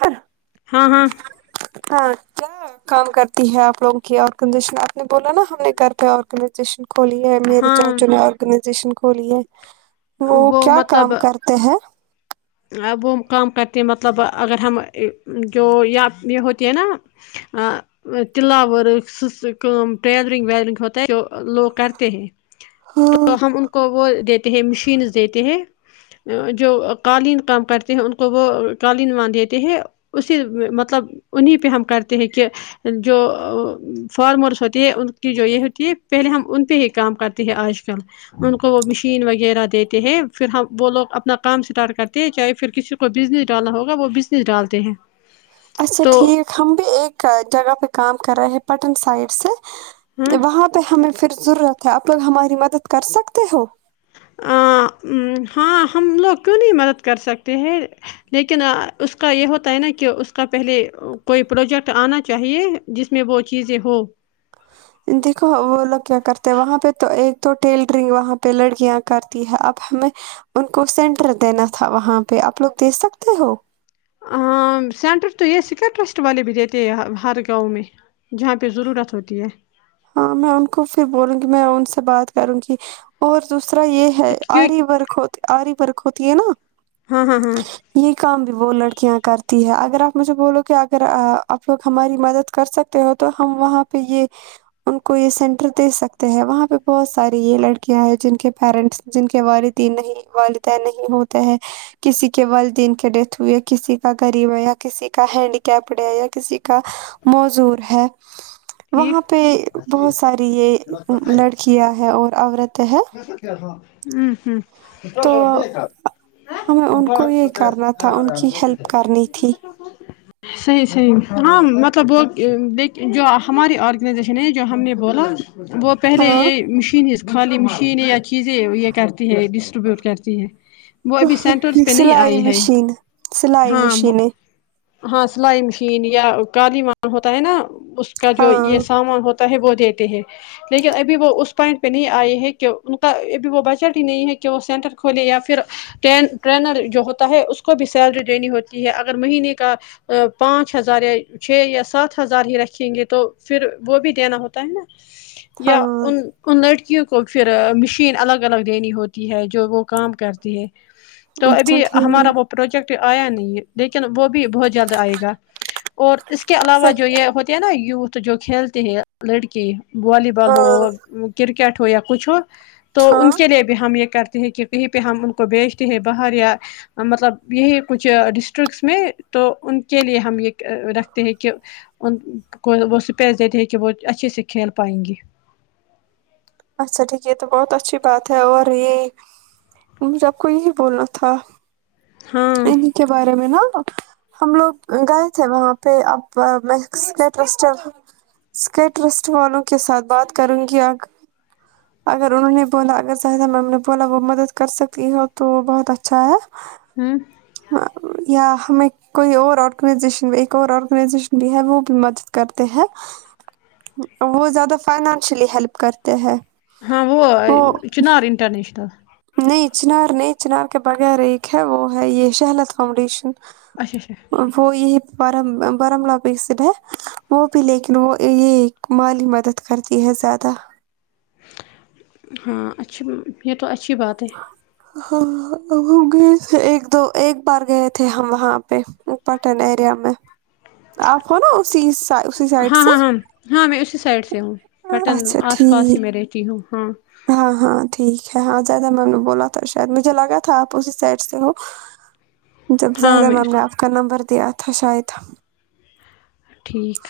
ہر ہاں ہاں ہاں کیا کام کرتی ہے آپ لوگ کی اور کنڈیشن آپ نے بولا نا ہم نے کر پے اور آرگنائزیشن کھولی ہے میرے ہاں چاچو نے آرگنائزیشن کھلی ہے وہ کیا کام کرتے ہیں اب وہ کام کرتے ہیں مطلب اگر ہم جو یا یے ہوتی ہے نا آ تلہ ورک سس کا ٹیلرنگ ویلنگ ہوتا ہے جو لوگ کرتے ہیں تو ہاں ہم ان کو وہ دیتے ہیں مشینز دیتے ہیں جو قالین کام کرتے ہیں ان کو وہ قالین ماند دیتے ہیں اسی مطلب انیں پے ہم کرتے ہیں کہ جو فارمرس ہوتی ہے ان کی جو یہ ہوتی ہے پہلے ہم ان پے ہی کام کرتے تے ہیں آج کل ان کو وہ مشین وغیرہ دیتے ہیں پھر ہم وہ لوگ اپنا کام اسٹارٹ کرتے ہیں چاہے پھر کسی کو بزنس ڈالنا ہوگا وہ بزنس ڈالتے ہیں اچھا تو ٹھیک ہم بھی ایک جگہ پے کام کر رہے ہیں پٹن سائڈ سے ہاں وہاں پے ہمیں پھر ضرورت ہے آپ لوگ ہماری مدد کر سکتے ہو آ ہاں ہم لوگ کیوں نہیں مدد کر سکتے ہیں لیکن اس کا یے ہوتا ہے نا کہ اس کا پہلے کوئی پروجیکٹ آنا چاہیے جس میں وہ چیزیں ہو [inaudible] دیکھو وہ لوگ کیا کرتے ہیں وہاں پے تو ایک تو ٹیلرنگ وہاں پے لڑکیاں کرتی ہے اب ہمیں ان کو سینٹر دینا تھا وہاں پہ آپ لوگ دے سکتے ہو ہاں سینٹر تو یہ سائکیٹرسٹ والے بھی دیتے ہیں یہاں گاوں میں جہاں پہ ضرورت ہوتی ہے ہاں میں ان کو پھر بولوں گی میں ان سے بات کروں گی اور دوسرا یہ ہے کی آری ورک ہوت آری ورک ہوتی ہے نا ہاں ہاں ہاں یہ کام بھی وہ لڑکیاں کرتی ہے اگر آپ مجھے بولو کہ اگر آپ لوگ ہماری مدد کر سکتے ہو تو ہم وہاں پہ یہ ان کو یہ سینٹر دے سکتے ہیں وہاں پہ بہت ساری یہ لڑکیاں ہیں جن کے پیرنٹس جن کے والدین نہیں والدین نہیں ہوتے ہے کسی کے والدین کے ڈیتھ ہوئی ہے کسی کا غریب ہے یا کسی کا ہینڈی کیپڈ ہے یا کسی کا معذور ہے ٹھیک وہاں پہ بہت ساری یہ لڑکیاں ہے اور عورتیں ہے [unintelligible] کیا تھا امم تو امم ہمیں ان کو یہ کرنا تھا ان کی ہیلپ کرنی تھی صحیح صحیح ہاں مطلب وہ دیکھ جا ہماری آرگنائزیشن ہے جو ہم نے بولا وہ پہلے ہاں یہ مشین خالی مشین یا چیزیں یہ کرتی ہے ڈسٹریبیوٹ کرتی ہے وہ ابھی سینٹرس پہ نہیں سلائی آئی ہے مشین سلائی ہاں وہ مشینیں ہاں سلائی مشین یا کالی مان ہوتا ہے نا اس کا جو یہ ہاں سامان ہوتا تا ہے وہ دیتے ہیں لیکن ابھی وہ اس پوائنٹ پہ نہیں آئے ہیں کہ ان کا ابھی وہ بجٹ ہی نہیں ہے کہ وہ سینٹر کھولے یا پھر ٹریں ٹرینر جو ہوتا ہے اس کو بھی سیلری دینی ہوتی ہے اگر مہینے کا پانچ ہزار یا چھ یا سات ہزار ہی رکھیں گے تو پھر وہ بھی دینا ہوتا ہے نا ہاں یا ان ان لڑکیوں کو پھر مشین الگ الگ دینی ہوتی ہے جو وہ کام کرتی ہے تو اچھا ابھی ٹھیک ہمارا وہ پروجیکٹ آیا نہیں ہے لیکن وہ بھی بہت جگہ آئے گا اور اس کے اچھا علاوہ جو ٹھیک، یہ ہوتی ہیں نا یوز تو جو کھیلتے ہیں لڑکی والی بال ہو ہاں کرکٹ ہو یا کچھ ہو تو ان ہاں کے لیے بھی ہم یہ کرتے ہیں کہ کہیں پہ ہم ان کو بھیجتے ہیں باہر یا مطلب یہی کچھ ڈسٹرکس میں تو ان کے لیے ہم یہ رکھتے ہیں کہ ان کو وہ اسپیس دیتے ہیں کہ وہ اچھے سے کھیل پائیں گے اچھا ٹھیک ہے یہ تو بہت اچھی بات ہے اور یہ مجھے سب کو یہی بولنا تھا ہاں انہیں کے بارے میں ہاں ہاں ہم لوگ گئے تھے وہاں پہ ابا میں اسٹیٹ اسٹیڈم اسک ٹرسٹ والوں کے ساتھ بات کروں گی اب اگر انہوں نے بولا اگر زاہدہ میم نے بولا وہ مدد کر سکتی ہو تو وہ بہت اچھا ہے امم ہاں یا ہمیں کوئی اور آرگنائزیشن بھی ایک اور آرگنائزیشن بھی ہے وہ بھی مدد کرتے ہیں وہ زیادہ فائنانشلی ہیلپ کرتے ہیں ہاں وہ آیے چنار انٹرنیشنل نہیں چنار نہیں چنار کے بغیر ایک ہے وہ ہے یہ شہلت فاؤنڈیشن اچھا اچھا وہ یہی [unintelligible] وہ بھی لیکن وہ یے مالی مدد کرتی ہے زیادہ ہاں اچھا یے تو اچھی بات ہے ہاں ہم گئے تھے ایک دو ایک بار گئے تھے ہم وہاں پے پٹن ایریا میں آپ ہو نا اسی اسی سائڈ ہاں سے ہاں ہاں ہاں میں اسی سائڈ سے ہوں پٹن اچھا آس پاس ہی ٹھیک میں رہتی ہوں ہاں ہاں ہاں ٹھیک ہے ہاں زیادہ میں نے بولا تھا شاید مجھے لگا تھا آپ اسی سائڈ سے ہو جب ہاں زاہدہ میں میم نے اسی آپ کا نمبر دیا تھا شاید ٹھیک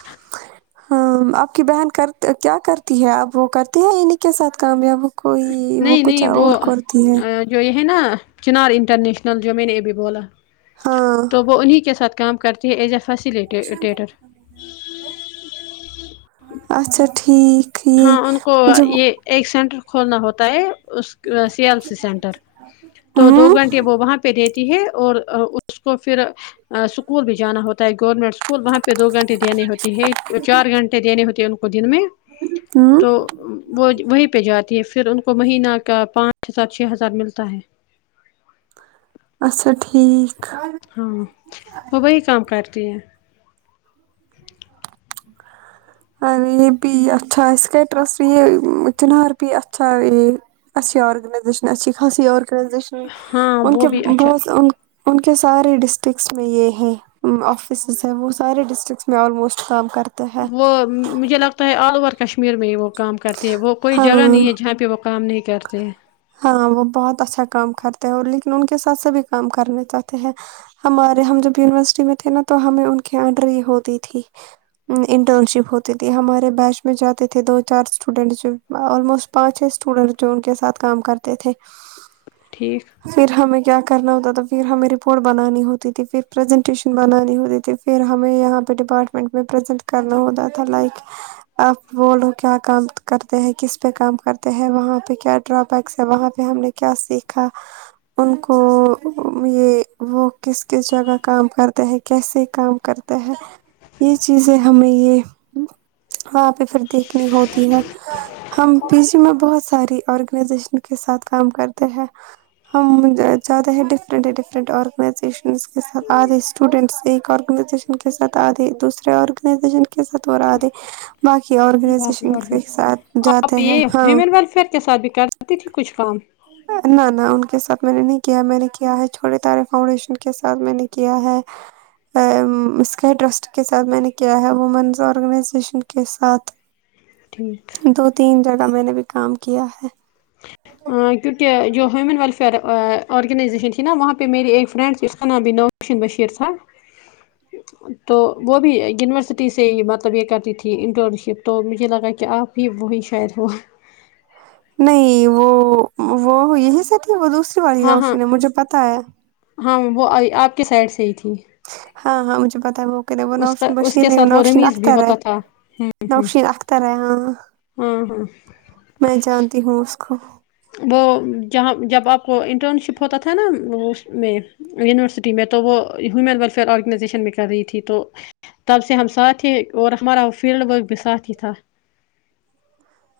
ہاں آپ کی بہن کرت کیا کرتی ہے آپ وہ کرتے ہے انہیں کے ساتھ کام ویام کوئی وہ نہیں کچھ نہیں اور کرتی ہے جو یے ہے نا چنار انٹرنیشنل جو میں نے ابھی بولا ہاں تو وہ انہیں کے ساتھ کام کرتی ہے ایز آ فصلٹ اچھا ٹھیک ٹھیک ہاں ان کو مجھے وہ یہ ایک سینٹر کھولنا ہوتا ہے اس سی ایل سی سینٹر تو دو ہوں گھنٹے وہ وہاں پے پے دیتی ہے اور اس کو پھر اسکول بھی جانا ہوتا ہے گورنمنٹ اسکول وہاں پے دو گھنٹے دینے ہوتے ہے چار گھنٹے دینے ہوتے ہیں ان کو دن میں ہوں تو وہ وہیں پے جاتی ہے پھر ان کو مہینہ کا پانچ ہزار چھ ہزار ملتا ہے اچھا ٹھیک ہاں وہ وہی کام کرتی ہے ہاں یے بھی اچھا [unintelligible] اچھا ہے اچھی آرگنائزیشن اچھی خاصی آرگنائزیشن ہاں ان وہ کے بھی اچھا بہت ان کے سارے ڈسٹرکس میں یے ہیں افسز ہیں وہ سارے ڈسٹرکس میں آلموسٹ کام کرتے ہیں وہ مجھے لگتا ہے آل اوور کشمیر میں ہی وہ کام کرتے ہے وہ کوئی ہاں جگہ نہیں ہے جہاں پے وہ کام نہیں کرتے ہاں وہ بہت اچھا کام کرتے ہیں اور لیکن ان کے ساتھ سے بھی کام کرنے چاہتے ہیں ہمارے ہم جب یونیورسٹی میں تھے نا تو ہمیں ان کے انڈر ہی ہوتی تھی انٹرن شپ ہوتی تھی ہمارے بیچ میں جاتے تھے دو چار اسٹوڈینٹ جو آلموسٹ پانچ اسٹوڈینٹ جو ان کے ساتھ کام کرتے تھے ٹھیک پھر ہمیں کیا کرنا ہوتا تھا پھر ہمیں رپورٹ بنانی ہوتی تھی پھر پریزنٹیشن بنانی ہوتی تھی پھر ہمیں یہاں پے ڈپارٹمنٹ میں پریزینٹ کرنا ہوتا تھا لائک آپ بولو کیا کام کرتے ہیں کس پے کام کرتے ہیں وہاں پے پے کیا ڈرابیکس ہے وہاں پے ہم نے کیا سیکھا ان کو یے وہ کس کس جگہ کام کرتے ہے کیسے کام کر تا ہے یے چیزیں ہمیں یے وہاں پے پھر دیکھنی ہوتی ہے ہم پی جی میں بہت ساری آرگنائزیشن کے ساتھ کام کرتے ہیں ہم جاتے ہیں ڈفرنٹ ہے ڈفرینٹ آرگنائزیشن کے ساتھ ادھے اسٹوڈینٹس ایک آرگنائزیشن کے ساتھ ادھے دوسرے آرگنائزیشن کے ساتھ اور آدھے باقی باقی آرگنائزیشن اور کے ساتھ جاتے آپ ہیں یہ ہاں ہیومن ویلفیئر کے ساتھ بھی کر دیتی تھی کچھ کام نہ نہ ان کے ساتھ میں نے نہیں کیا میں نے کیا ہے چھوٹے تارے فاؤنڈیشن کے ساتھ میں نے کیا ہے اسکے ٹرسٹ کے ساتھ میں نے کیا ہے وومنس آرگنائزیشن کے ساتھ ٹھیک دو تین جگہ میں نے بھی کام کیا ہے ہاں کیونکہ جوہمن وف آرگنائزیشن تھی نا وہاں پہ میری ایک فرینڈ تھی اس کا نام بھی نوشن بشیر تھا تو وہ بھی یونیورسٹی سے ہی مطلب یہ کرتی تھی انٹرن شپ تو مجھے لگا کہ آپ بھی وہی شاید ہو نہیں وہ وہ یہی سے تھی وہ دوسری والی ہاں ہاں نوشین ہے مجھے پتا ہے ہاں وہ آپ کے سائڈ سے ہی تھی ہاں ہاں مجھے پتاہ ہے [unintelligible] وہوکے وہ اس نوشین کا اس بشیر کے نہیں وہ ساتھ نوشین رمیز بھی اختر ہے ہوتا تھا نوشین اختر ہے ہاں ہمم ہمم میں جانتی ہوں اس کو وہ جہاں جب آپ کو انٹرن شپ ہوتا تھا نا اس میں یونیورسٹی میں تو وہ ہیومن ویلفیئر آرگنائزیشن میں کر رہی تھی تو تب سے ہم ساتھی اور ہمارا وہ فیلڈ ورک بھی ساتھ ہی تھا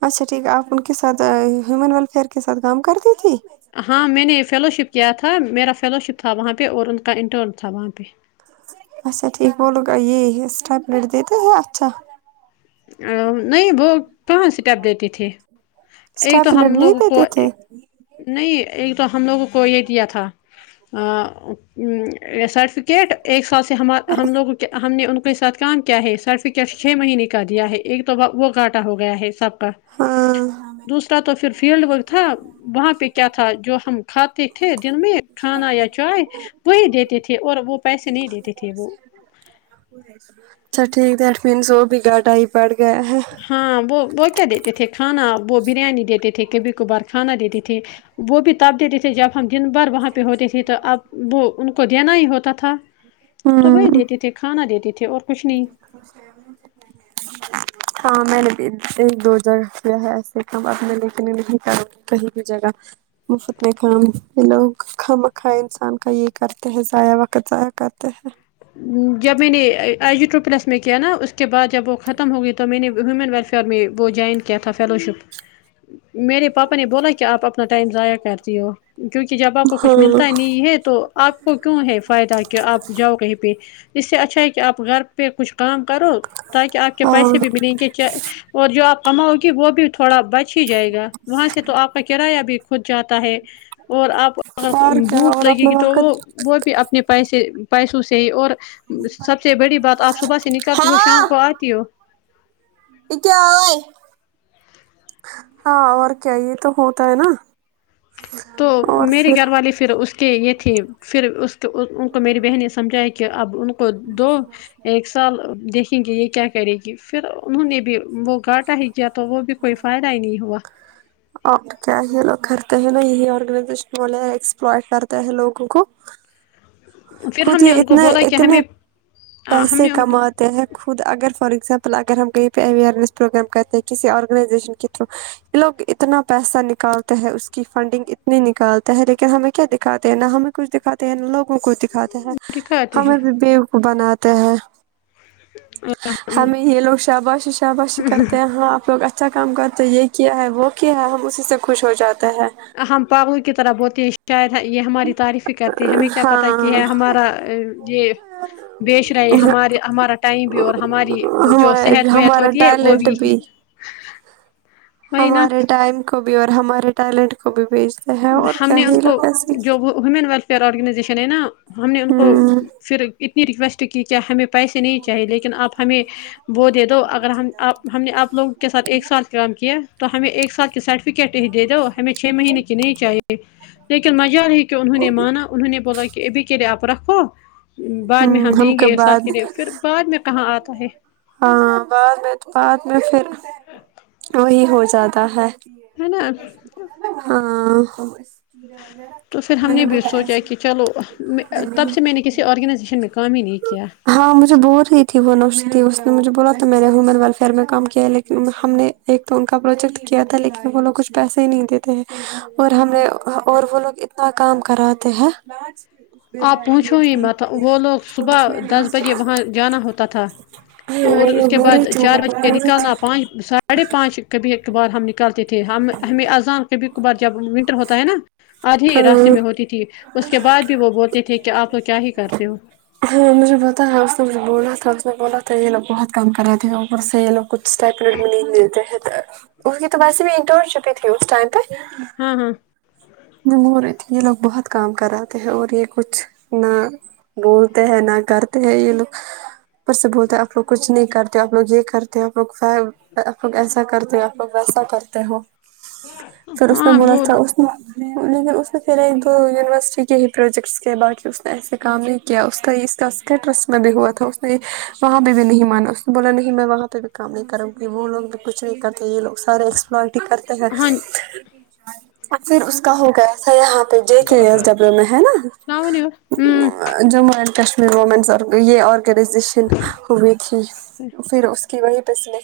اچھا ٹھیک ہے آپ ان کے ساتھ ہیومن ویلفیئر کے ساتھ کام کرتی تھی ہاں میں نے فیلو شپ کیا تھا میرا فیلو شپ تھا وہاں پہ اور ان کا انٹرن تھا وہاں پہ اچھا ٹھیک وہ لوگ یہ اسپلیٹ دیتے ہیں اچھا نہیں وہ پانچ اسٹیپ دیتی تھی ایک تو اسٹیپلر ہم نہیں لوگوں کو دیتے تھے نہیں ایک تو ہم لوگوں کو یہ دیا تھا سٹ کرکٹ ایک سال سے ہم ہم لوگ ہم نے ان کے ساتھ کام کیا ہے سرٹیفکیٹ چھ مہینے کر دیا ہے ایک تو ب وہ گاٹا ہو گیا ہے سب کا ہاں دوسرا تو پھر فیلڈ ورک تھا وہاں پہ کیا تھا جو ہم کھاتے تھے دن میں کھانا یا چائے وہی دیتے تھے اور وہ پیسے نہیں دیتے تھے وہ اچھا ٹھیک ہے ایٹ مینس وہ بھیگاٹائی پڑ گیا ہے ہاں وہ وہ کیا دیتے تھے کھانا وہ بریانی دیتے تھے کبھی کبھار کھانا دیتے تھے وہ بھی تب دیتے تھے جب ہم دن بھر وہاں پہ ہوتے تھے تو اب وہ ان کو دینا ہی ہوتا تھا تو ہوں وہی دیتے تھے کھانا دیتے تھے اور کچھ نہیں [unintelligible] ہاں میں نے دو ہزار روپیہ ہے ایسے کام میں لیکنے نہیں کر کہیں بھی جگہ مفت میں کام یہ لوگ خامہ مکھوا انسان کا یہ کرتے ہیں ضائع وقت ضائع کرتے ہیں جب میں نے آئی جی ٹو پلس میں کیا نا اس کے بعد جب وہ ختم ہو گئی تو میں نے ہیومن ویلفیئر میں وہ جوائن کیا تھا فیلوشپ میرے پاپا نے بولا کہ آپ اپنا ٹائم ضائع کرتی ہو جو کی جب آپ کو کچھ ملتا ہی نہیں ہے تو آپ کو کیوں ہے فائدہ کہ آپ جاؤ کہیں پہ اس سے اچھا ہے کہ آپ گھر پہ کچھ کام کرو تاکہ آپ کے ہاں پیسے بھی ملیں گے اور جو آپ کماؤگی وہ بھی تھوڑا بچ ہی جائے گا وہاں سے تو آپ کا کرایہ بھی کھود جاتا ہے اور آپ کو اگر اور کیا بھوک اور لگے اپنا گی تو وقت وہ بھی اپنے پیسے پیسوں سے ہی اور سب سے بڑی بات آپ صبح سے نکلتی ہو شام کو آتی ہو کیا ہاں اور کیا یے تو ہوتا ہے نا تو میرے گھر والے پھر اس کہ یے تھی پھر اس ان کو میری بہن نے سمجھایا کہ اب ان کو دو ایک سال دیکھیں گے یے کیا کرے گی پھر انہوں نے بھی وہ گٹا ہے کیا تو وہ بھی کوئی فائدہ ہی نہیں ہوا اور کیا یے لوگ کرتے ہیں نا یہی آرگنائزیشن والے ایکسپلائے کرتے ہیں لوگوں کو پھر خود ہم یے نے ان کو اتنے بولا کہ اتنے ہمیں ہم پیسے نے ان کو کمات تے ہے خود اگر فار ایگزامپل اگر ہم کہیں پے اوئنیس پروگرام کرتے ہیں کسی آرگنائزیشن کے تھرو یے لوگ اتنا پیسہ نکالتے ہیں اس کی فنڈنگ اتنی نکالتے ہیں لیکن ہمیں کیا دکھاتے ہیں نا ہمیں کچھ دکھاتے ہیں لوگوں کو دکھاتے ہیں دکھاتے ہیں ہمیں بھی بے وقوف بناتے ہیں ہمیں یے لوگ شاباشی شاباشی کرتے ہیں ہاں آپ لوگ اچھا اچھا کام کر تو یے کیا ہے وہ کیا ہے ہم اسی سے خوش ہو جاتے ہیں ہم پاگلو کی طرح بولتے ہیں شاید یے ہماری تعریفی کر ہمیں کیا پتہ کہ ہاں ہے ہمارا یے بیچ رہے ہمارے ہمارا ٹائم بھی اور ہماری جو صحت وحت ہوتی ہے وہ بھی ہے، دبی وہی نا ٹائم کو بھی اور ہمارے ٹیلنٹ کو بھی بیچتے ہیں اور کیا ان یے کو لوگ ایسے جو ہی انہوں نے ویلفیئر آرگنائزیشن ہے نا ہم نے ان کو ہوں پھر اتنی ریکویسٹ کی کیا ہمیں پیسے نہیں چاہیے لیکن آپ ہمیں ان وہو کو دے دو کون کون اگر سی ہم آپ دوائی ہم نے لگانی آپ ہے لوگوں کے کیا ساتھ ایک کرنا ہے ساتھ کام کیا تو ہمیں ایک ساتھ کی سرٹیفکیٹ ہی دے دو ہمیں چھ مہینے کی نہیں چاہیے لیکن مزار ہے کہ انہوں نے مانا انہوں نے بولا کہ ابھی کے لیے آپ رکھو بعد میں ہم دیں گے ایک سال کے لیے پھر بعد میں کہاں آتا ہے ہاں بعد میں تو بعد میں پھر وہی ہو جاتا ہے ہے نا ہاں تو پھر ہم نے بھی سوچا کی چلو تب سے میں نے کسی آرگنائزیشن میں کام ہی نہیں کیا ہاں مجھے بول رہی تھی وہ نوشی تھی اس مجھے بولا تو میں نے ومن ویلفیئر میں کام کیا ہے لیکن ہم نے ایک تو ان کا پروجیکٹ کیا تھا لیکن وہ لوگو کچھ پیسے ہی نہیں دیتے ہیں اور ہمیں اور وہ لوگ اتنا کام کراتے ہیں آپ پوچھو ہی میں وہ لوگ صبح دس بجے وہاں جانا ہوتا تھا نہیں تو اور وہ اس لوگ کے بول بعد رہی تھی وہ چار بج بول کے رہی تھی نکالنا پانچ سات ساڑھے پانچ کبھی ایک کبھار ہم نکالتے تھے ہم ہمیں اذان کبھی کبھار جب ونٹر ہوتا ہے نا آدھی راستے ہاں میں ہوتی تھی اس کے بعد بھی وہ بولتے تھے کہ آپ لوگ کیا ہی کرتے ہو ہاں مجھے بتا ہے اس نے مجھے بولا تھا اس نے بولا تھا یے لو بہت کم کر رہے تھے اوپر سے یے لوگ کچھ [unintelligible] اس کی تو پسی بھی انٹرن شپ ہی تھی اس ٹائم پے ہاں ہاں وہ بول رہی تھی یے لوگ بہت کام کراتے ہیں اور یے کچھ نہ بولتے ہیں نہ کرتے ہیں یے لوگ اپر سے بولتے ہیں آپ لوگ کچھ نہیں کرتے تے آپ لوگ یے کرتے آپ لوگ آپ لوگ ایسا کرتے ہیں آپ لوگ ویسا کرتے ہو پھر اس میں ہاں بولا وہ تھا اس نے لیکن اس نے پھر ایک تو یونیورسٹی کے ہی پروجیکٹس کے باقی اس نے ایسے کام نہیں کیا اس کا اس کا اسکٹرس میں بھی ہوا تھا اس نے وہاں پہ بھی نہیں مانا اس نے بولا نہیں میں وہاں پہ بھی کام نہیں کروی وہ لوگ بھی کچھ نہیں کرتے یہ لو سارے ایکسپلور کرتے ہاں اور پھر اس کا ہو گیا سر یہاں پہ جے کے ایس ڈبلو میں ہے نا السلام علیکم ہوں جموں اینڈ کشمیر وومینس یہ آرگنائزیشن ہوئی تھی پھر اس کیےوہی پسے